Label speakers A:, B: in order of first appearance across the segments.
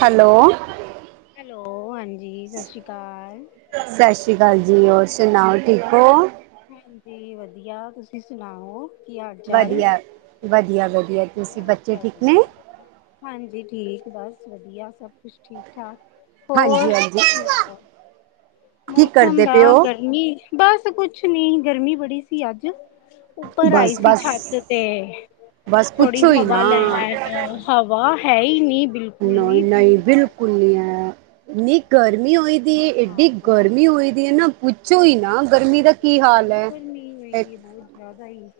A: Hello
B: hello, ਹਾਂਜੀ ਸਸ਼੍ਰੀ ਅਕਾਲ
A: ਸਸ਼੍ਰੀ ਅਕਾਲ ਜੀ, ਔਰ ਸੁਣਾਓ ਠੀਕ ਹੋ
B: ਹਾਂਜੀ ਵਧੀਆ ਤੁਸੀਂ ਸੁਣਾਓ ਕੀ ਹਾਲ
A: ਵਧੀਆ, ਵਧੀਆ, ਵਧੀਆ
B: ਚਾਲ-ਵਧੀਆ
A: ਤੁਸੀਂ
B: ਹਾਲ
A: ਬੱਚੇ
B: ਚਾਲ
A: ਠੀਕ ਨੇ?
B: ਹਾਂਜੀ ਠੀਕ ਬਸ ਵਧੀਆ ਸਭ ਕੁਛ ਠੀਕ- ਠਾਕ ਹੋਰ,
A: ਹਾਂਜੀ, ਹਾਂਜੀ
B: ਕੀ ਹਾਲ ਐ,
A: ਕੀ
B: ਮੌਸਮ
A: ਕਰਦੇ ਪਏ
B: ਬਾਹਰ
A: ਓ?
B: ਗਰਮੀ ਬਸ ਕੁਛ ਨੀ, ਗਰਮੀ ਬੜੀ ਸੀ ਅੱਜ ਉੱਪਰ ਆਈ
A: ਬਸ,
B: ਸੀ
A: ਬਸ,
B: ਛੱਤ ਤੇ
A: ਬਸ
B: ਥੋੜੀ
A: ਪੁੱਛੋ ਹੀ
B: ਹਵਾ
A: ਨਾ,
B: ਲੈਨ ਹਵਾ ਹੈ ਹੀ ਨੀ ਬਿਲ
A: ਨਹ-ਨਹੀਂ ਬਿਲਕੁਲ ਨੀ ਹੈ, ਇੰਨੀ ਗਰਮੀ ਹੋਈ ਦੀ
B: ਹਾਂ
A: ਐਡੀ
B: ਬਹੁਤ
A: ਗਰਮੀ ਹੋਈ ਦੀ ਹੈ ਨਾ ਪੁੱਛੋ ਹੀ ਨਾ ਗਰਮੀ ਦਾ ਕੀ ਹਾਲ ਹੈ। ਐ
B: ਜਿਆਦਾ ਹੀ,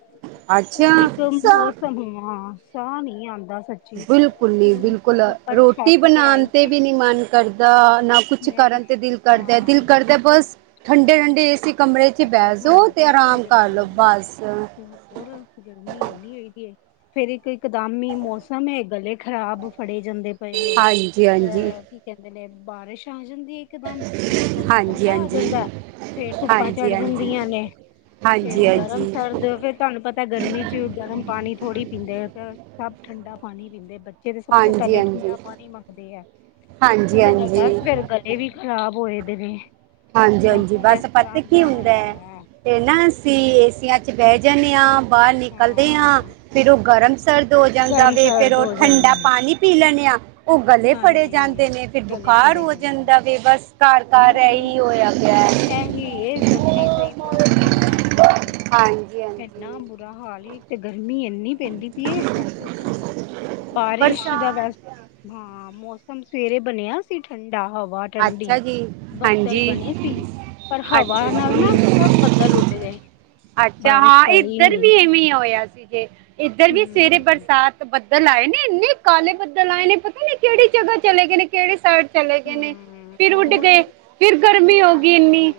B: ਇੱਕ
A: ਅੱਛਾ,
B: ਮੌਸਮ ਹ ਹਾਂ ਸਾਹ ਨੀ ਆਂਦਾ ਸੱਚ
A: ਬਿਲਕੁਲ ਨੀ ਬਿਲਕੁਲ ਰੋਟੀ
B: ਛੱਤ
A: ਬਣਾਉਣ
B: ਆਈ
A: ਤੇ
B: ਸੀ
A: ਵੀ ਨੀ ਮਨ ਕਰਦਾ, ਨਾ ਕੁਛ
B: ਮੈਂ
A: ਕਰਨ ਤੇ ਦਿਲ ਕਰਦਾ,
B: ਹਾਂ
A: ਦਿਲ ਕਰਦਾ ਬਸ ਠੰਡੇ-ਠੰਡੇ ਏਸੀ ਕਮਰੇ 'ਚ
B: ਬੈ
A: ਬਹਿਜੋ
B: ਹਾਂ
A: ਤੇ
B: ਬੈਠੇ
A: ਆਰਾਮ ਕਰ ਲੋ
B: ਰਹੋ
A: ਬਸ
B: ਤੇ ਹੋਰ ਗਰਮੀ ਇੰਨੀ ਹੋਦੀ ਹੈ, ਫਿਰ ਇੱਕ ਇਕਦਮੀ ਮੌਸਮ ਗਲੇ ਖ਼ਰਾਬ ਫੜੇ ਜਾਂਦੇ ਪਏ ਨੇ
A: ਹਾਂਜੀ ਹਾਂਜੀ
B: ਅ ਇੱਕ ਕਹਿੰਦੇ ਨੇ ਬਾਰਿਸ਼ ਆ ਜਾਂਦੀ ਇਕਦਮ, ਮੌਸਮ ਤੇ
A: ਹਾਂਜੀ ਹਾਂਜੀ
B: ਠੰਡਾ ਹੋ ਜਾਂਦਾ, ਫਿਰ ਧੁੱਪ
A: ਹਾਂਜੀ ਹਾਂਜੀ
B: ਚੜ
A: ਹਾਂਜੀ
B: ਜਾਂਦੀਆਂ ਨੇ, ਤੇ
A: ਹਾਂਜੀ
B: ਉਹ ਗਰਮ
A: ਹਾਂਜੀ
B: ਸਰਦ ਫਿਰ ਤੁਹਾਨੂੰ ਪਤਾ ਗਰਮੀ 'ਚ ਗਰਮ ਪਾਣੀ ਥੋੜ੍ਹੀ ਪੀਂਦੇ, ਸਭ ਠੰਡਾ ਪਾਣੀ ਪੀਂਦੇ ਬ ਜਿਹਦੇ ਸਭ ਤੋਂ ਪਹਿਲੇ
A: ਹਾਂਜੀ
B: ਠੰਡਾ ਪਾਣੀ ਮੰਗਦੇ ਐ, ਤੇ
A: ਹਾਂਜੀ
B: ਉਹਦੇ ਨਾਲ
A: ਹਾਂਜੀ
B: ਬਸ ਫੇਰ ਗੱਲ ਇਹ ਵੀ ਖ਼ਰਾਬ ਹੋਏ ਦੇ ਨੇ
A: ਹਾਂਜੀ-ਹਾਂਜੀ
B: ਮੌਸਮ
A: ਬਸ
B: ਇਸ ਤਰ੍ਹਾਂ
A: ਪਤਾ ਕੀ
B: ਦਾ
A: ਹੁੰਦਾ
B: ਹੈ
A: ਅਤੇ ਨਾ ਅਸੀਂ ਏਸੀਆਂ ਚ' ਬਹਿ ਜਾਂਨੇ ਆਂ। ਬਾਹਰ ਨਿਕਲਦੇ ਹਾਂ, ਫਿਰ ਉਹ ਗਰਮ ਸਰਦ ਹੋ ਜਾਂਦਾ
B: ਗਰਮ
A: ਵੇ ' ਫੇਰ
B: ਸਰਦ
A: ਉਹ
B: ਹੋ
A: ਠੰਡਾ
B: ਜਾਂਦਾ ਹੈ
A: ਪਾਣੀ ਪੀ ਲੈਣੇ ਆ, ਉਹ ਗਲੇ ਫੜੇ
B: ਹਾਂਜੀ
A: ਜਾਂਦੇ ਨੇ, ਫਿਰ
B: ਗਲੇ
A: ਬੁਖਾਰ
B: ਫੜੇ
A: ਹੋ ਜਾਂਦਾ ਵੇ ਬਸ ਤਾਰ -ਤਾਂਰ ਇਹੀ ਹੋਇਆ ਪਿਆ ਹੈ
B: ਐਹੀ ਇਹ ਸੱਚੀ ਸਹੀ ਬਹੁਤ ਸਹੀ ਗੱਲ ਤੁਹਾਡੀ।
A: ਹਾਂਜੀ
B: ਨਾ
A: ਹਾਂਜੀ
B: ਬੁਰਾ ਹਾਲ ਹੀ ਤੇ ਗਰਮੀ ਏਨੀ ਪੈਂਦੀ ਪਈ ਏ ਹਦ ਤੋਂ ਜ਼ਿਆਦਾ। ਬਾਰਿਸ਼ ਦਾ ਵੈਸ
A: ਬਰਸਾਤ
B: ਹਾਂ ਮੌਸਮ ਸਵੇਰੇ ਬਣਿਆ ਸੀ ਠੰਡਾ ਹਵਾ
A: ਅੱਛਾ
B: ਠੰਡੀ
A: ਜੀ।
B: ਬੱਦਲ
A: ਹਾਂਜੀ
B: ਬਣੇ ਸੀ, ਪਰ ਹਵਾ
A: ਅੱਛਾ
B: ਨਾਲ ਨਾ
A: ਜੀ
B: ਸਭ ਬੱਦਲ ਉੱਡ ਗਏ।
A: ਅੱਛਾ
B: ਬਾਰਿਸ਼
A: ਹਾਂ,
B: ਪਈ
A: ਇੱਧਰ
B: ਨੀ
A: ਵੀ ਇਵੇਂ ਹੋਇਆ ਸੀਗੇ, ਇੱਧਰ ਵੀ ਸਵੇਰੇ
B: ਹੂੰ
A: ਬਰਸਾਤ ਬੱਦਲ ਆਏ ਨੇ, ਇੰਨੇ ਕਾਲੇ ਬੱਦਲ ਆਏ ਨੇ, ਪਤਾ ਨੀ ਕਿਹੜੀ ਜਗ੍ਹਾ ਚਲੇ ਗਏ ਨੇ। ਕਿਹੜੀ ਸਾਈਡ ਚਲੇ ਗਏ ਨੇ?
B: ਹੂੰ
A: ਫੇਰ ਉੱਡ ਗਏ,
B: ਉਹੀ
A: ਫਿਰ ਗਰਮੀ ਹੋ ਗਈ ਇੰਨੀ,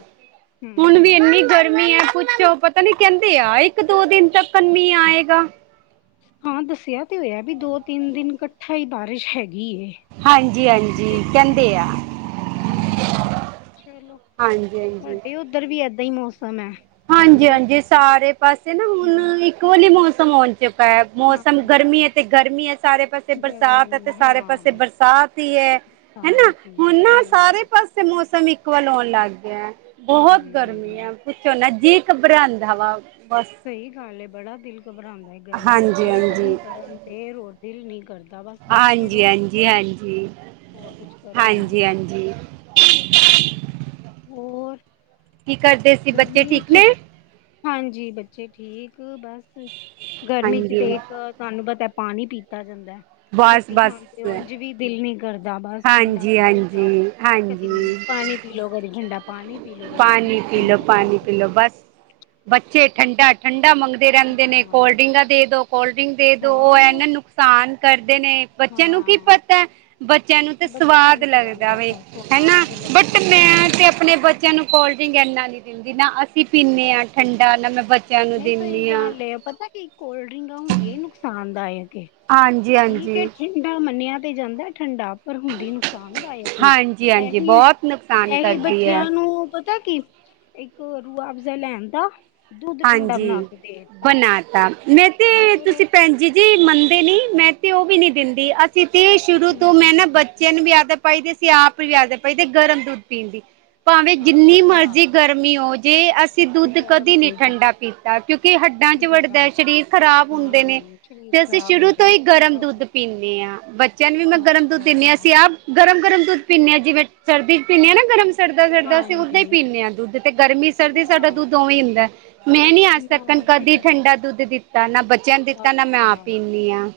A: ਹੁਣ ਵੀ
B: ਹੂੰ
A: ਇੰਨੀ ਗਰਮੀ ਹੈ, ਪੁੱਛੋ ਪਤਾ ਨੀ ਕਹਿੰਦੇ ਆ ਇੱਕ ਦੋ ਦਿਨ ਤੱਕ ਮੀਹ ਆਏਗਾ।
B: ਹਾਂ ਦੱਸਿਆ ਤੇ ਹੋਇਆ ਵੀ ਦੋ ਤਿੰਨ ਦਿਨ ਇਕੱਠਾ ਹੀ ਬਾਰਿਸ਼ ਹੈਗੀ ਏ।
A: ਹਾਂਜੀ- ਹਾਂਜੀ
B: ਦੇਖੋ
A: ਕਹਿੰਦੇ ਆ।
B: ਹਾਂਜੀ, ਚਲੋ
A: ਹਾਂਜੀ ਹਾਂਜੀ
B: ਤੁਹਾਡੇ ਉਧਰ ਵੀ ਏਦਾਂ ਹੀ ਮੌਸਮ ਹੈ?
A: ਹਾਂਜੀ
B: ਗਰਮੀ
A: -ਹਾਂਜੀ ਸਾਰੇ ਪਾਸੇ ਨਾ
B: ਹਾਂ
A: ਹੁਣ ਇੱਕੋ ਹੀ ਮੌਸਮ ਆਉਣ ਚ
B: ਹਾਂ
A: ਮੌਸਮ ਗਰਮੀ ਹੈ ਤੇ ਗਰਮੀ ਹੈ ਸਾਰੇ ਪਾਸੇ ਤੇ ਬਰਸਾਤ ਹੈ ਤੇ
B: ਗਰਮੀ
A: ਸਾਰੇ ਪਾਸੇ
B: ਹਾਂ
A: ਬਰਸਾਤ ਹੀ ਹੈ, ਹਨਾ
B: ਹਾਂ ਸਹੀ
A: ਹੁ ਨਾ ਸਾਰੇ
B: ਗੱਲ
A: ਪਾਸੇ ੇ ਮ ਮੌਸਮ ਇਕੁਵਲ ਹੋਣ ਲਗ ਗਿਆ, ਬਹੁਤ ਗਰਮੀ ਹੈ
B: ਹੂੰ
A: ਝੋ ਨਾ ਜੀਅ ਘਬਰਾਉਂਦਾ ਵਾ ਬਸ।
B: ਸਹੀ ਗਲ ਏ, ਬੜਾ ਦਿਲ ਘਬਰਾਉਂਦਾ ਹੈ, ਗਰਮੀ
A: ਹਾਂਜੀ
B: ਤੇ ਕੰਮ
A: ਹਾਂਜੀ
B: ਕਰਨ ਤੇ ਰੋ ਦਿਲ ਨਹੀਂ ਕਰਦਾ। ਬਸ ਬੈਠੇ
A: ਹਾਂਜੀ
B: ਰਹੋ
A: -ਹਾਂਜੀ- ਹਾਂਜੀ
B: ਹੋਰ ਕੁਛ ਕਰੋ ਹੀ ਨਾ
A: -ਹਾਂਜੀ ਹਾਂਜੀ! [unintelligible]
B: ਹੋਰ
A: ਕੀ ਕਰਦੇ? ਸੀ ਬੱਚੇ
B: ਗਰਮੀ
A: ਠੀਕ
B: ਚ,
A: ਨੇ
B: ਹਾਂਜੀ ਬੱਚੇ ਠੀਕ ਬਸ ਗਰਮੀ ਚ
A: ਹਾਂਜੀ
B: ਤੇ ਇੱਕ ਤੁਹਾਨੂੰ ਪਤਾ ਪਾਣੀ ਪੀਤਾ ਜਾਂਦਾ।
A: ਬਸ
B: ਰੋਟੀ
A: ਬਸ
B: ਖਾਣ ਪਓ ਓਂਜ ਵੀ ਦਿਲ ਨੀ ਕਰਦਾ, ਬਸ ਠੰਡਾ
A: ਹਾਂਜੀ
B: ਪੀ ਵੀ ਜਾਓ
A: ਹਾਂਜੀ
B: ਕਦੀ ਨ
A: ਹਾਂਜੀ
B: ਪਾਣੀ ਪੀ ਲਓ ਕਦੀ ਠੰਡਾ ਪਾਣੀ ਪੀ ਲੋ, ਕਦੀ ਜੂਸ
A: ਪਾਣੀ ਪੀ ਲਓ
B: ਲੋ ਕਦੀ
A: ਪਾਣੀ ਪੀ
B: ਕੁਛ
A: ਲਓ ਬਸ। ਬੱਚੇ ਠੰਡਾ- ਠੰਡਾ ਮੰਗਦੇ ਰਹਿੰਦੇ ਨੇ, ਕੋਲਡ
B: ਹਾਂ
A: ਡਰਿੰਗਾਂ ਦੇ ਦੋ ਕੋਲਡ ਡਰਿੰਕ ਦੇ ਦੋ ਉਹ
B: ਹੋਰ
A: ਇਹਨਾਂ ਨੂੰ ਾਨ ਕਰਦੇ ਨੇ ਬੱਚਿਆਂ ਨੂੰ ਕੀ
B: ਹਾਂ
A: ਪਤਾ ਬੱਚਿਆਂ ਨੂੰ ਤਾਂ
B: ਬੱਚਿਆਂ
A: ਸਵਾਦ
B: ਨੂੰ ਥੋੜ੍ਹੀ
A: ਲੱਗਦਾ ਵੇ
B: ਪਤਾ
A: ਹਨਾ,
B: ਸਵਾਦ ਲੱਗਦੇ
A: ਬਟ ਮੈਂ
B: ਹੂੰ
A: ਤੇ ਆਪਣੇ ਬੱਚਿਆਂ ਨੂੰ ਕੋਲਡ ਡਰਿੰਕ ਇੰਨਾ ਨਹੀਂ ਦਿੰਦੀ, ਨਾ ਅਸੀਂ ਪੀਂਦੇ ਹਾਂ ਠੰਡਾ, ਨਾ ਮੈਂ ਬੱਚ
B: ਨਹੀਂ ਸਹੀ ਗੱਲ ਏ ਪਤਾ ਕੀ ਕੋਲਡ ਡਰਿੰਕਾਂ ਹੁੰਦੀਆਂ ਨੁਕਸਾਨਦਾਇਕ ਏ
A: ਹਾਂਜੀ
B: ਠੀਕ ਏ
A: ਹਾਂਜੀ
B: ਠੰਡਾ ਮੰਨਿਆ ਤੇ ਜਾਂਦਾ ਠੰਡਾ ਪਰ ਹੁੰਦੀ ਨੁਕਸਾਨਦਾਇਕ ਹੀ,
A: ਹਾਂਜੀ ਹਾਂਜੀ
B: ਇਹੀ
A: ਬਹੁਤ ਨੁਕਸਾਨ
B: ਇਹ
A: ਕਰਦੀ ਹੈ
B: ਬੱਚਿਆਂ ਨੂੰ ਪਤਾ ਕੀ ਇੱਕ ਰੂਆਫ਼ਜ਼ਾ ਲੈਣ ਦਾ ਦੁੱਧ ਠੰਡਾ
A: ਹਾਂਜੀ,
B: ਬਣਾ ਕੇ ਦੇ ਦਿੱਤਾ
A: ਬਣਾ ਤਾ ਮੈਂ ਤੇ
B: ਹੋਰ
A: ਤੁਸੀਂ ਭੈਣ ਜੀ ਜੀ ਮੰਨਦੇ ਨੀ, ਮੈਂ ਤੇ ਉਹ ਵੀ ਨਹੀਂ ਦਿੰਦੀ, ਅਸੀਂ ਤੇ ਸ਼ੁਰੂ ਤੋਂ
B: ਹੂੰ
A: ਮੈਂ ਨਾ ਬੱਚ ਤੈਨ ਵੀ ਆਦਤ ਪਾਈ ਤੇ ਅਸੀ ਆਪ ਵੀ ਆਦਤ ਪਾਈ ਤੇ ਗਰਮ ਦੁਧ ਪੀਣ ਦੀ, ਭਾਵੇਂ ਜਿੰਨੀ
B: ਅੱਛਾ
A: ਮਰਜ਼ੀ ਗਰਮੀ ਹੋ ਜੇ ਅਸੀਂ
B: ਤੇ
A: ਦੁੱਧ
B: ਗਰਮ
A: ਕਦੀ ਨੀ
B: ਦੁੱਧ
A: ਠੰਡਾ ਪੀਤਾ ਕਿਉਂਕਿ ਹੱਡਾਂ ਚ ਵੜਦੈ,
B: ਗਰਮ
A: ਸ਼ਰੀਰ ਖ਼ਰਾਬ ਹੁੰਦੇ ਨੇ,
B: ਹੂੰ ਸਰੀਰ
A: ਤੇ ਅਸੀਂ
B: ਖ਼ਰਾਬ
A: ਸ਼ੁਰੂ
B: ਹੁੰਦੇ
A: ਤਾਂ ਈ
B: ਨੇ
A: ਗਰਮ ਦੁੱਧ ਪੀਂਨੇ ਆ, ਬੱਚਿਆਂ ਨੂੰ ਵੀ ਮੈਂ ਗਰਮ ਦੁੱਧ ਦੇੱਨੀ ਆ
B: ਅੱਛਾ
A: ਅਸੀਂ ਆਪ ਗਰਮ-ਗਰਮ ਦੁੱਧ ਪੀਂਣੇ ਆਂ ਜਿਵੇਂ ਸਰਦੀ ਚ ਪੀਂਣੇ ਆ ਨਾ ਗਰਮ ਸੜਦਾ-ਸੜਦਾ ਅਸੀਂ ਉੱਦਾਂ ਈ
B: ਹਾਂਜੀ
A: ਪੀਂਣੇ ਆਂ ਦੁੱਧ ਤੇ ਗਰਮੀ-ਸਰਦੀ ਸਾਡਾ
B: ਅੱਛਾ
A: ਦੁੱਧ ਉਵੇ ਈ ਹੁੰਦਾ ਮੈਂ ਨੀ ਆਜ ਤਕਣ
B: ਨਾ ਅਸੀਂ
A: ਕਦੀ
B: ਤੇ
A: ਠੰਡਾ ਦੁੱਧ ਦਿੱਤਾ ਨਾ ਬੱਚ ਜੈ ਦਿੱਤਾ ਨਾ ਮੈਂ ਆਪ
B: ਅੱਛਾ
A: ਪੀਂਣੀ ਆਂ,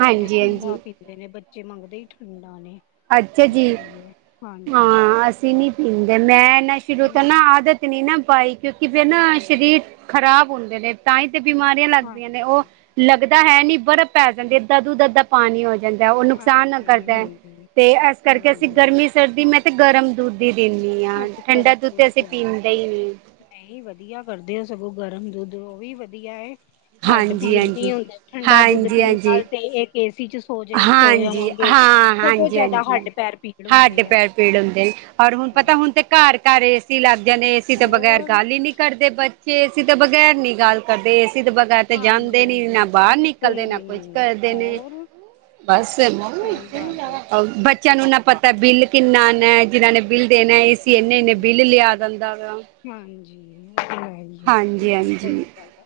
A: ਹਾਂਜੀ-ਹਾਂਜੀ
B: ਮੇਰੇ ਬੱਚੇ ਮੰਗਦੇ ਈ ਠੰਡਾ ਨੇ
A: ਅੱਛਾ
B: ਕੀ
A: ਜੀ,
B: ਕਰੀਏ ਹਾਂਜੀ
A: ਹਾਂ ਅਸੀਂ ਨੀ ਪੀਂਦੇ ਮੈਂ ਨਾ ਸ਼ੁਰੂ ਤੋਂ
B: ਹਮ,
A: ਨਾ ਆਦਤ ਨੀ ਨਾ ਪਾਈ ਕਿਉਂਕਿ ਫੇਰ ਨਾ ਸ਼ਰੀਰ ਖ਼ਰਾਬ ਹੋਂਦੇ ਨੇ ਤਾਂਈ ਤੇ ਬਿਮਾਰੀ ਫੇਰ ਲੱਗਦੀਆਂ ਨੇ, ਓਹ
B: ਹਾਂਜੀ
A: ਲੱਗਦਾ ਹੈ ਨੀ ਬਰਫ਼ ਪੈ ਜਾਂਦੀ ਏ, ਦਾ ਦੁੱਧ ਅੱਦਾ ਪਾਣੀ ਹੋ ਜਾਂਦੈ, ਉਹ ਨੁਕਸਾਨ
B: ਹਾਂਜੀ
A: ਕਰਦੈ,
B: ਹਾਂਜੀ
A: ਤੇ ਐਸ ਕਰਕੇ ਅਸੀਂ
B: ਹੂੰ
A: ਗਰਮੀ-ਸਰਦੀ ਮੈਂ ਕੇਆ ਗਰਮ ਦੁੱਧ ਦੇ ਦੇਣੀ ਆਂ, ਠੰਡਾ ਦੁੱਧ ਤੇ ਅਸੀਂ ਪੀਂਦੇ ਈ ਨੀਂ।
B: ਨਈ, ਵਧੀਆ ਕਰਦੇ ਓ ਸਗੋਂ ਗਰਮ ਦੁੱਧ ਓਵੀ ਵਧੀਆ ਐ। ਹੱਡ
A: ਹਾਂਜੀ
B: ਪੀੜ ਨੀ
A: ਹਾਂਜੀ
B: ਹੁੰਦੇ ਠੰਡਾ ਦੁੱਧ
A: ਹਾਂਜੀ
B: ਪੀਣ
A: ਹਾਂਜੀ
B: ਨਾਲ ਤੇ ਏਹ ਏ ਸੀ ਚ ਸੋ ਜਈ ਸੋ
A: ਹਾਂਜੀ
B: ਜਾਵਾਂਗੇ
A: ਹਾਂ
B: ਸਗੋਂ
A: ਹਾਂਜੀ
B: ਜ਼ਿਆਦਾ
A: ਹਾਂਜੀ
B: ਹੱਡ ਪੈਰ ਪੀੜ
A: ਹੱਡ
B: ਹੁੰਦੇ ਐ।
A: ਪੈਰ ਪੀੜ ਹੁੰਦੇ ਈ, ਔਰ ਪਤਾ ਹੁਣ ਤਾਂ ਘਰ-ਘਰ ਏਸੀ ਲੱਗ ਗਏ ਨੇ, ਏਸੀ ਤੋਂ ਬਗੈਰ ਤਾਂ
B: ਹੋਰ
A: ਗੱਲ ਈ ਨੀ। ਕਰਦੇ ਬੱਚੇ ਏਸੀ ਤੋਂ ਬਗੈਰ ਨੀ ਗੱਲ ਕਰਦੇ, ਏਸੀ ਤੋਂ ਬਗ ਘਾਰ ਤੇ ਜਾਂਦੇ
B: ਹਾਂਜੀ
A: ਨੀ,
B: ਹਾਂਜੀ
A: ਨਾ ਬਾਰ ਨਿਕਲਦੇ
B: ਬਿਲਕੁਲ
A: ਨੇ, ਨਾ
B: ਵੀ
A: ਕੁਝ
B: ਨੀ
A: ਕਰਦੇ ਨੇ।
B: ਹੋਰ
A: ਬਸ ਏ ਬੋ,
B: ਸਹੀ ਗੱਲ ਏ।
A: ਅ ਬਟ ਚਾਨੂੰ ਇੱਨਾ ਪਤਾ, ਬਿੱਲ ਕਿੰਨਾ ਆਨੈ? ਜਿਨਾ ਨੇ ਬਿੱਲ ਦੇਣਾ, ਏ ਸੀ ਏੱਨੇ-ਏੱਨੇ੍
B: ਹੂੰ।
A: ਬਿੱਲ ਲੇਆ ਦੇਂਦਾ ਵਾ।
B: ਹਾਂਜੀ [unintelligible] ਬਿਲਕੁਲ ਸਈ ਗੱਲ ਐ।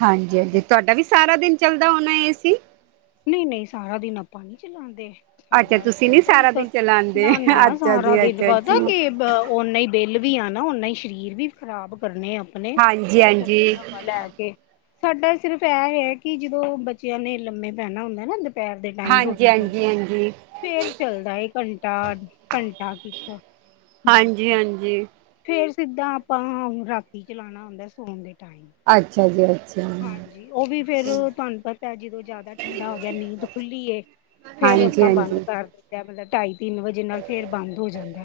A: ਹਾਂਜੀ-ਹਾਂਜੀ, ਤੁਆਡਾ ਵੀ ਸਾਰਾ ਦਿਨ ਚੱਲਦਾ ਹੋਣੈ ਏ ਸੀ।
B: ਨਈ-ਨਈ, ਸਾਰਾ ਦਿਨ ਆਂਪਾ ਨਹੀਂ ਚਲਾਂਦੇ।
A: ਅੱਛਾ
B: ਸਾਡਾ
A: ਤੁਸੀਂ ਨੀ
B: ਚੱਲਦਾ ਹੀ
A: ਸਾਰਾ
B: ਤਾਂ,
A: ਦਿਨ ਚਲਾਉਂਦੇ
B: ਨਾ-ਨਾ
A: ਅੱਛਾ
B: ਸਾਰਾ
A: ਜੀ
B: ਦਿਨ
A: ਅੱਛਾ
B: ਪਤਾ
A: ਜੀ
B: ਕੀ ਏ ਬ ਔਨਾ ਈ ਬਿੱਲ ਵੀ ਆਣਾ, ਔਨਾ ਈ ਸ਼ਰੀਰ ਵੀ ਖ਼ਰਾਬ ਕਰਨੇ ਆਂ। ਆਪਣੇ
A: ਹਾਂਜੀ
B: ਠਂਡੀ ਹਵਾ ਲੈ ਕੇ ਸਾਡਾ ਸਿਰਫ਼ ਐ ਹੈ ਕਿ ਜਦੋਂ ਬੱਚਿਆਂ ਨੇ ਲੰਮੇ ਪੈਨਾ ਹੁੰਦੇ ਨਾ ਦੋਪ ਦੁਪੈਹਰ ਦੇ ਟਾਈਮ
A: ਹਾਂਜੀ ਹਾਂਜੀ ਹਾਂਜੀ
B: ਰੋਟੀ ਤੋਂ ਬਾਦ।
A: ਹਾਂਜੀ
B: ਫੇਰ ਚੱਲਦਾ ਏ, ਘੰਟਾ-ਘੰਟਾ ਠੀਕ ਆ
A: ਹਾਂਜੀ
B: ਬਸ।
A: ਹਾਂਜੀ
B: ਫੇਰ ਸਿੱਧਾ ਆਪਾਂ ਰਾਤੀ ਚਲਾਣਾ ਹੂਂਦੈ ਸੌਣ ਦੇ ਟਾਈਮ।
A: ਅੱਛਾ ਜੀ ਅੱਛਾ
B: ਹਾਂਜੀ ਓ ਵੀ ਫੇਰ ਤੁਹਾਨੂੰ ਪਤਾ ਹੈ ਜਦੋਂ ਜ਼ਿਆਦਾ ਠੰਢਾ ਹੋ ਗਿਆ ਨੀਂਦ ਖੁੱਲੀ ਏ, ਫੇਰ
A: ਹਾਂਜੀ
B: ਆਂਪਾ ਬੰਦ
A: ਹਾਂਜੀ
B: ਕਰ ਦਿੰਤੈ ਮਤਲਬ ਢਾਈ ਤਿੰਨ ਵਜੇ। ਜੇ ਨਾਲ ਫੇਰ ਬੰਦ ਹੋ ਜਾਂਦੈ,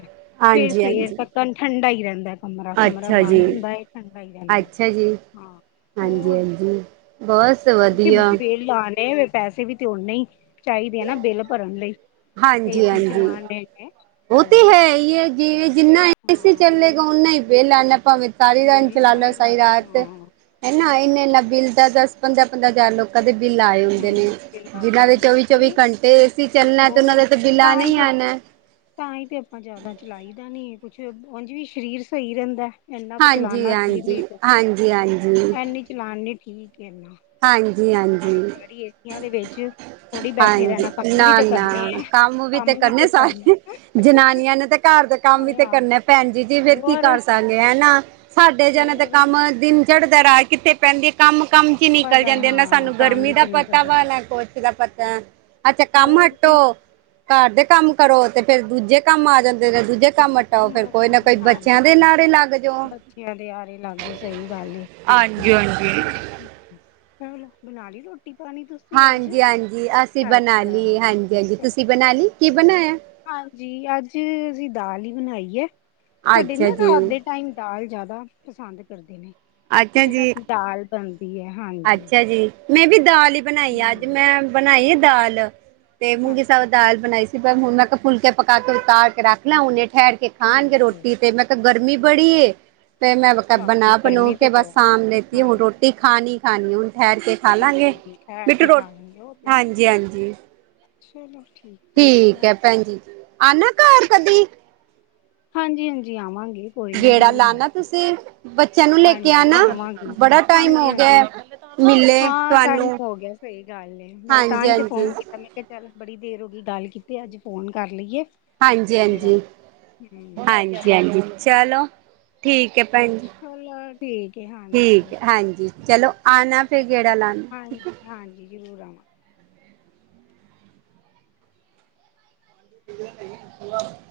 B: ਫੇਰ ਸਵੇਰ
A: ਹਾਂਜੀ
B: ਤੱਕਨ ਠੰਢਾ ਈ ਰੈਹੰਦੈ। ਕਮਰਾ-ਕਮਰਾ
A: ਅੱਛਾ ਜੀ
B: ਬੰਦ ਹੋਦਾਂ ਏ ਠੰਢਾ ਈ ਰਹਿੰਦੈ ਹਾਂ। ਹੋਰ
A: ਹਾਂਜੀ-ਹਾਂਜੀ ਬਸ ਵਦੀਆ।
B: ਲਾਣੇ ਵੇ ਪੈਸੇ ਵੀ ਤੇ ਓਨੇ ਈ। ਚਾਈਦੇ ਐ ਨਾ, ਬਿੱਲ ਭਰਨ ਲਈ, ਏਸੀ ਚਲਾਉਣਡੇ ਨੇ।
A: ਓਤੇ
B: ਹੋਰ
A: ਹੈ ਈ ਏ, ਜਿਂਵੇ ਜਿੰਨਾ ਏਸੀ
B: ਹਾਂ
A: ਚੱਲੇਗਾ, ਓਨਾ ਈ ਬਿਲ ਆਣੈ ਭਾਂਵੇ ਸਾਰੀ ਰਾਤ ਏਸੀ
B: ਬਿੱਲ
A: ਚੱਲਾਲੋ
B: ਆਏਗਾ
A: ਸਾਰੀ ਰਾਤ
B: ਹਾਂ
A: ਹੈਨਾ, ਏਨਾ ਏਨਾ ਬਿਲ ਦੱਸ-ਦਸ, ਪੰਦਰਾਂ-ਪੰਦਰਾ ਹਜ਼ਾਰ ਲੋਕ ਤਦੇ ਬਿਲ ਆਏ ਹੁੰਦੇ ਨੇ।
B: ਹੂੰ ਬਿੱਲ ਆਏ
A: ਜਿਨਾਂ ਦੇ
B: ਹੁੰਦੇ ਨੇ ਉਹ
A: ਚੌਵੀ-ਚੌਵੀ
B: ਕੋਈ
A: ਘੰਟੇ ਏਸੀ ਚੱਲਣਾ ਤੇ ਉਨਾਂ ਦਾ
B: ਹੋਰ
A: ਤਾਂ ਬਿੱਲਾ ਆਣਾ
B: ਹੀ
A: ਈ
B: ਤੇ
A: ਆਣਾ।
B: ਤਾਂ ਈ ਤੇ ਆਪਾ ਜ਼ਿਆਦਾ ਚਲਾਈਦਾ ਨੀ ਕੁਝ ਓਝਂ ਵੀ ਸ਼ਰੀਰ ਸਹੀ ਰੈਹੰਦੈ। ਐਨਾ ਕੁ
A: ਹਾਂਜੀ
B: ਚਲਾਣਾ
A: ਹਾਂਜੀ
B: ਲਿਮਿਟ ਐ,
A: ਹਾਂਜੀ ਹਾਂਜੀ
B: ਐਨੀ ਚਲਾਨੀ ਠੀਕ ਏ।
A: ਹਾਂਜੀ ਹਾਂ।
B: ਸਾਰੀ ਦਿਹਾੜੀ ਰੇਤੀਆਂ ਦੇ ਵਿੱਚ। ਬੈਠੇ
A: ਹਾਂਜੀ
B: ਰਹਿਣਾ ਕੰਮ ਵੀ ਤੇ
A: ਨਾ-ਨਾ,
B: ਕਰਨੇ ਹੈ
A: ਕੰਮ ਵੀ ਤੇ ਕਰਨੇ ਸਾਰੇ ਜਨਾਨੀਆਂ ਨੇ ਤ- ਘਰ ਦੇ ਕੰਮ ਵੀ ਤੇ
B: ਹਾਂ
A: ਕਰਨੇ ਭੈਣ ਜੀ-ਜੀ ਫੇਰ ਕੀ
B: ਹੋਰ
A: ਕਰ ਸਕ- ਨੇ ਹੈ ਨਾ, ਸਾਡੇ ਤਾਂ
B: ਹੋਰ
A: ਕੰਮ ਦਿਨ ਚੜਦੇ ਰਾਤ ਕਿੱਥੇ - ਪੈਂਦੀ ਐ ਕੰਮ- ਕੰਮ ਚ ਨਿਕਲ
B: ਪਤਾ
A: ਜਾਂਦੇ ਆ ਨਾ
B: ਹਾਂ
A: ਸਾਨੂੰ
B: ਕੰਮ
A: ਗਰਮੀ
B: ਵਿੱਚ
A: ਦਾ
B: ਨਿਕਲ
A: ਪਤਾ ਵਾ
B: ਜਾਂਦੇ
A: ਨਾ ਕੁਛ ਦਾ ਪਤਾ। ਅੱਛਾ ਕੰਮ
B: ਹੋਰ
A: ਹਟੋ
B: ਕੀ
A: ਘਰ ਦੇ ਕੰਮ ਕਰੋ ਫੇਰ ਦੂਜੇ- ਕੰਮ ਆ ਜਾਂਦੇ ਜੇ ਦੂਜੇ ਕਾਮ
B: ਸਿੱਧੇ
A: ਹਟੋ
B: ਕੰਮ ਆ
A: ਫੇਰ ਕੋਈ ਨਾ
B: ਜਾਂਦੇ
A: ਕੋਈ
B: ਨੇ
A: ਬੱਚਿਆਂ
B: ਹਾਂਜੀ
A: ਦੇ
B: ਹਾਂ
A: ਨਾਲ ਈ ਲੱਗ ਜਾਓ।
B: ਬੱਚਿਆਂ ਦੇ ਆਹਰੇ ਲੱਗ ਜਾਓ, ਸਹੀ ਗੱਲ ਹੈ।
A: ਹਾਂਜੀ- ਹਾਂਜੀ।
B: ਚਲੋ ਬਣਾ ਲਈ ਰੋਟੀ ਪਾਣੀ ਤੁਸੀ?
A: ਹਾਂਜੀ- ਹਾਂਜੀ ਅਸੀਂ ਬਣਾ ਲਈ ਹਾਂਜੀ-ਹਾਂਜੀ ਤੁਸੀਂ
B: ਚਲੋ
A: ਬਣਾ ਲਈ?
B: ਠੀਕ
A: ਕੀ
B: ਹੈ ਜੀ।
A: ਬਣਾਇਆ?
B: ਹਾਂਜੀ ਅੱਜ ਅਸੀਂ ਦਾਲ ਹੀ ਬਣਾਈ ਹੈ। ਸਾਡੇ
A: ਅੱਛਾ
B: ਨਾ
A: ਜੀ
B: ਰਾਤ ਦੀ - ਤਾਂ ਹੀ ਦਾਲ ਜਿਆਦਾ ਪਸੰਦ ਕਰਦੇ ਨੇ
A: ਅੱਛਾ
B: ਸਾਡੇ
A: ਜੀ
B: ਰਾਤੀ ਦਾਲ ਬਣਦੀ ਹੈ, ਹਾਂ।
A: ਅੱਛਾ ਜੀ ਮੈਂ ਵੀ ਦਾਲ ਹੀ ਬਣਾਈ ਆ ਅੱਜ,
B: ਹਮ
A: ਮੈਂ ਬਣਾਈ ਆ ਦਾਲ। ਤੇ ਮੂੰਗੀ ਸਾਬਤ
B: ਅੱਛਾ
A: ਦਾਲ ਬਣਾਈ ਸੀ ਪਰ ਹੁਣ ਮੈਂ ਕ ਫੁਲਕੇ ਪਕਾ ਕੇ ਉਤਾਰ ਕੇ ਰੱਖ ਲਾ ਉਹਨੇ ਠਹਿਰ - ਕੇ
B: ਠੀਕ
A: ਖਾਣਗੇ
B: ਹੈ।
A: ਰੋਟੀ ਤੇ ਮੈਂ ਕਿਹਾ ਗਰਮੀ ਬੜੀ ਐ। ਤੇ ਮੈਂ ਕ
B: ਬਾਕੀ
A: ਬਣਾ ਬਨੂੰ
B: ਗਰਮੀ ਤੇ
A: ਕੇ ਬਸ
B: ਬਹੁਤ
A: ਸਾਭ ਲੈਤੀ ਹੂੰ,
B: ਹਾਂਜੀ
A: ਰੋਟੀ ਖਾਣੀ- ਖਾਣੀ ਹੂਨ ਠਹਿਰ ਕੇ। ਖਾ ਲਾਂਗੇ
B: ਹਮ ਠਹਿਰ
A: ਮਿੱਠੂ
B: ਕੇ
A: ਰੋ
B: ਖਾ ਲਾਂਗੇ ਉਹ ਤੇ
A: ਹਾਂਜੀ- ਹਾਂਜੀ।
B: ਚਲੋ ਠੀਕ।
A: ਠੀਕ ਹੈ ਭੈਣ ਜੀ ਆਣਾ ਘਰ ਕਦੀ।
B: ਹਾਂਜੀ- ਹਾਂਜੀ ਆਵਾਂਗੇ ਕੋਈ ਨੀ ਜ਼ਰੂਰ ਆਵਾਂਗੇ।
A: ਫਿਰ।
B: ਹਾਂਜੀ ਆਵਾਂਗੀ
A: ਟਾਈਮ
B: ਹਾਂਜੀ-
A: ਹੋ
B: ਹਾਂਜੀ।
A: ਗਿਆ ਮਿਲੇ
B: ਹਾਂ ਤਾਂ ਹੀ
A: ਤੁਹਾਨੂੰ
B: ਹੋ ਗਿਆ ਸਹੀ ਗੱਲ ਏ ਮੈਂ
A: ਹਾਂਜੀ
B: ਤਾਂਹੀ ਤੇ
A: ਹਾਂਜੀ
B: ਫੋਨ ਕੀਤਾ ਮੈਂ ਕਿਹਾ ਚੱਲ ਬੜੀ ਦੇਰ ਹੋ ਗਈ ਗੱਲ ਕੀਤੀਆਂ ਅੱਜ ਫੋਨ ਕਰ ਲਈਏ।
A: ਹਾਂਜੀ-
B: ਜਰਾ
A: ਹਾਂਜੀ,
B: ਹੂੰ
A: ਹਾਂਜੀ- ਹਾਂਜੀ ਚਲੋ। ਠੀਕ ਹੈ ਭੈਣ ਜੀ,
B: ਚਲੋ ਠੀਕ ਏ
A: ਠੀਕ
B: ਹਾਂਜੀ
A: ਹੈ ਹਾਂਜੀ। ਚਲੋ ਆਉਣਾ ਫੇਰ ਗੇੜਾ ਲਾਉਣ।
B: ਹਾਂਜੀ- ਹਾਂਜੀ ਜ਼ਰੂਰ ਆਵਾਂਗੇ।
A: [unintelligible]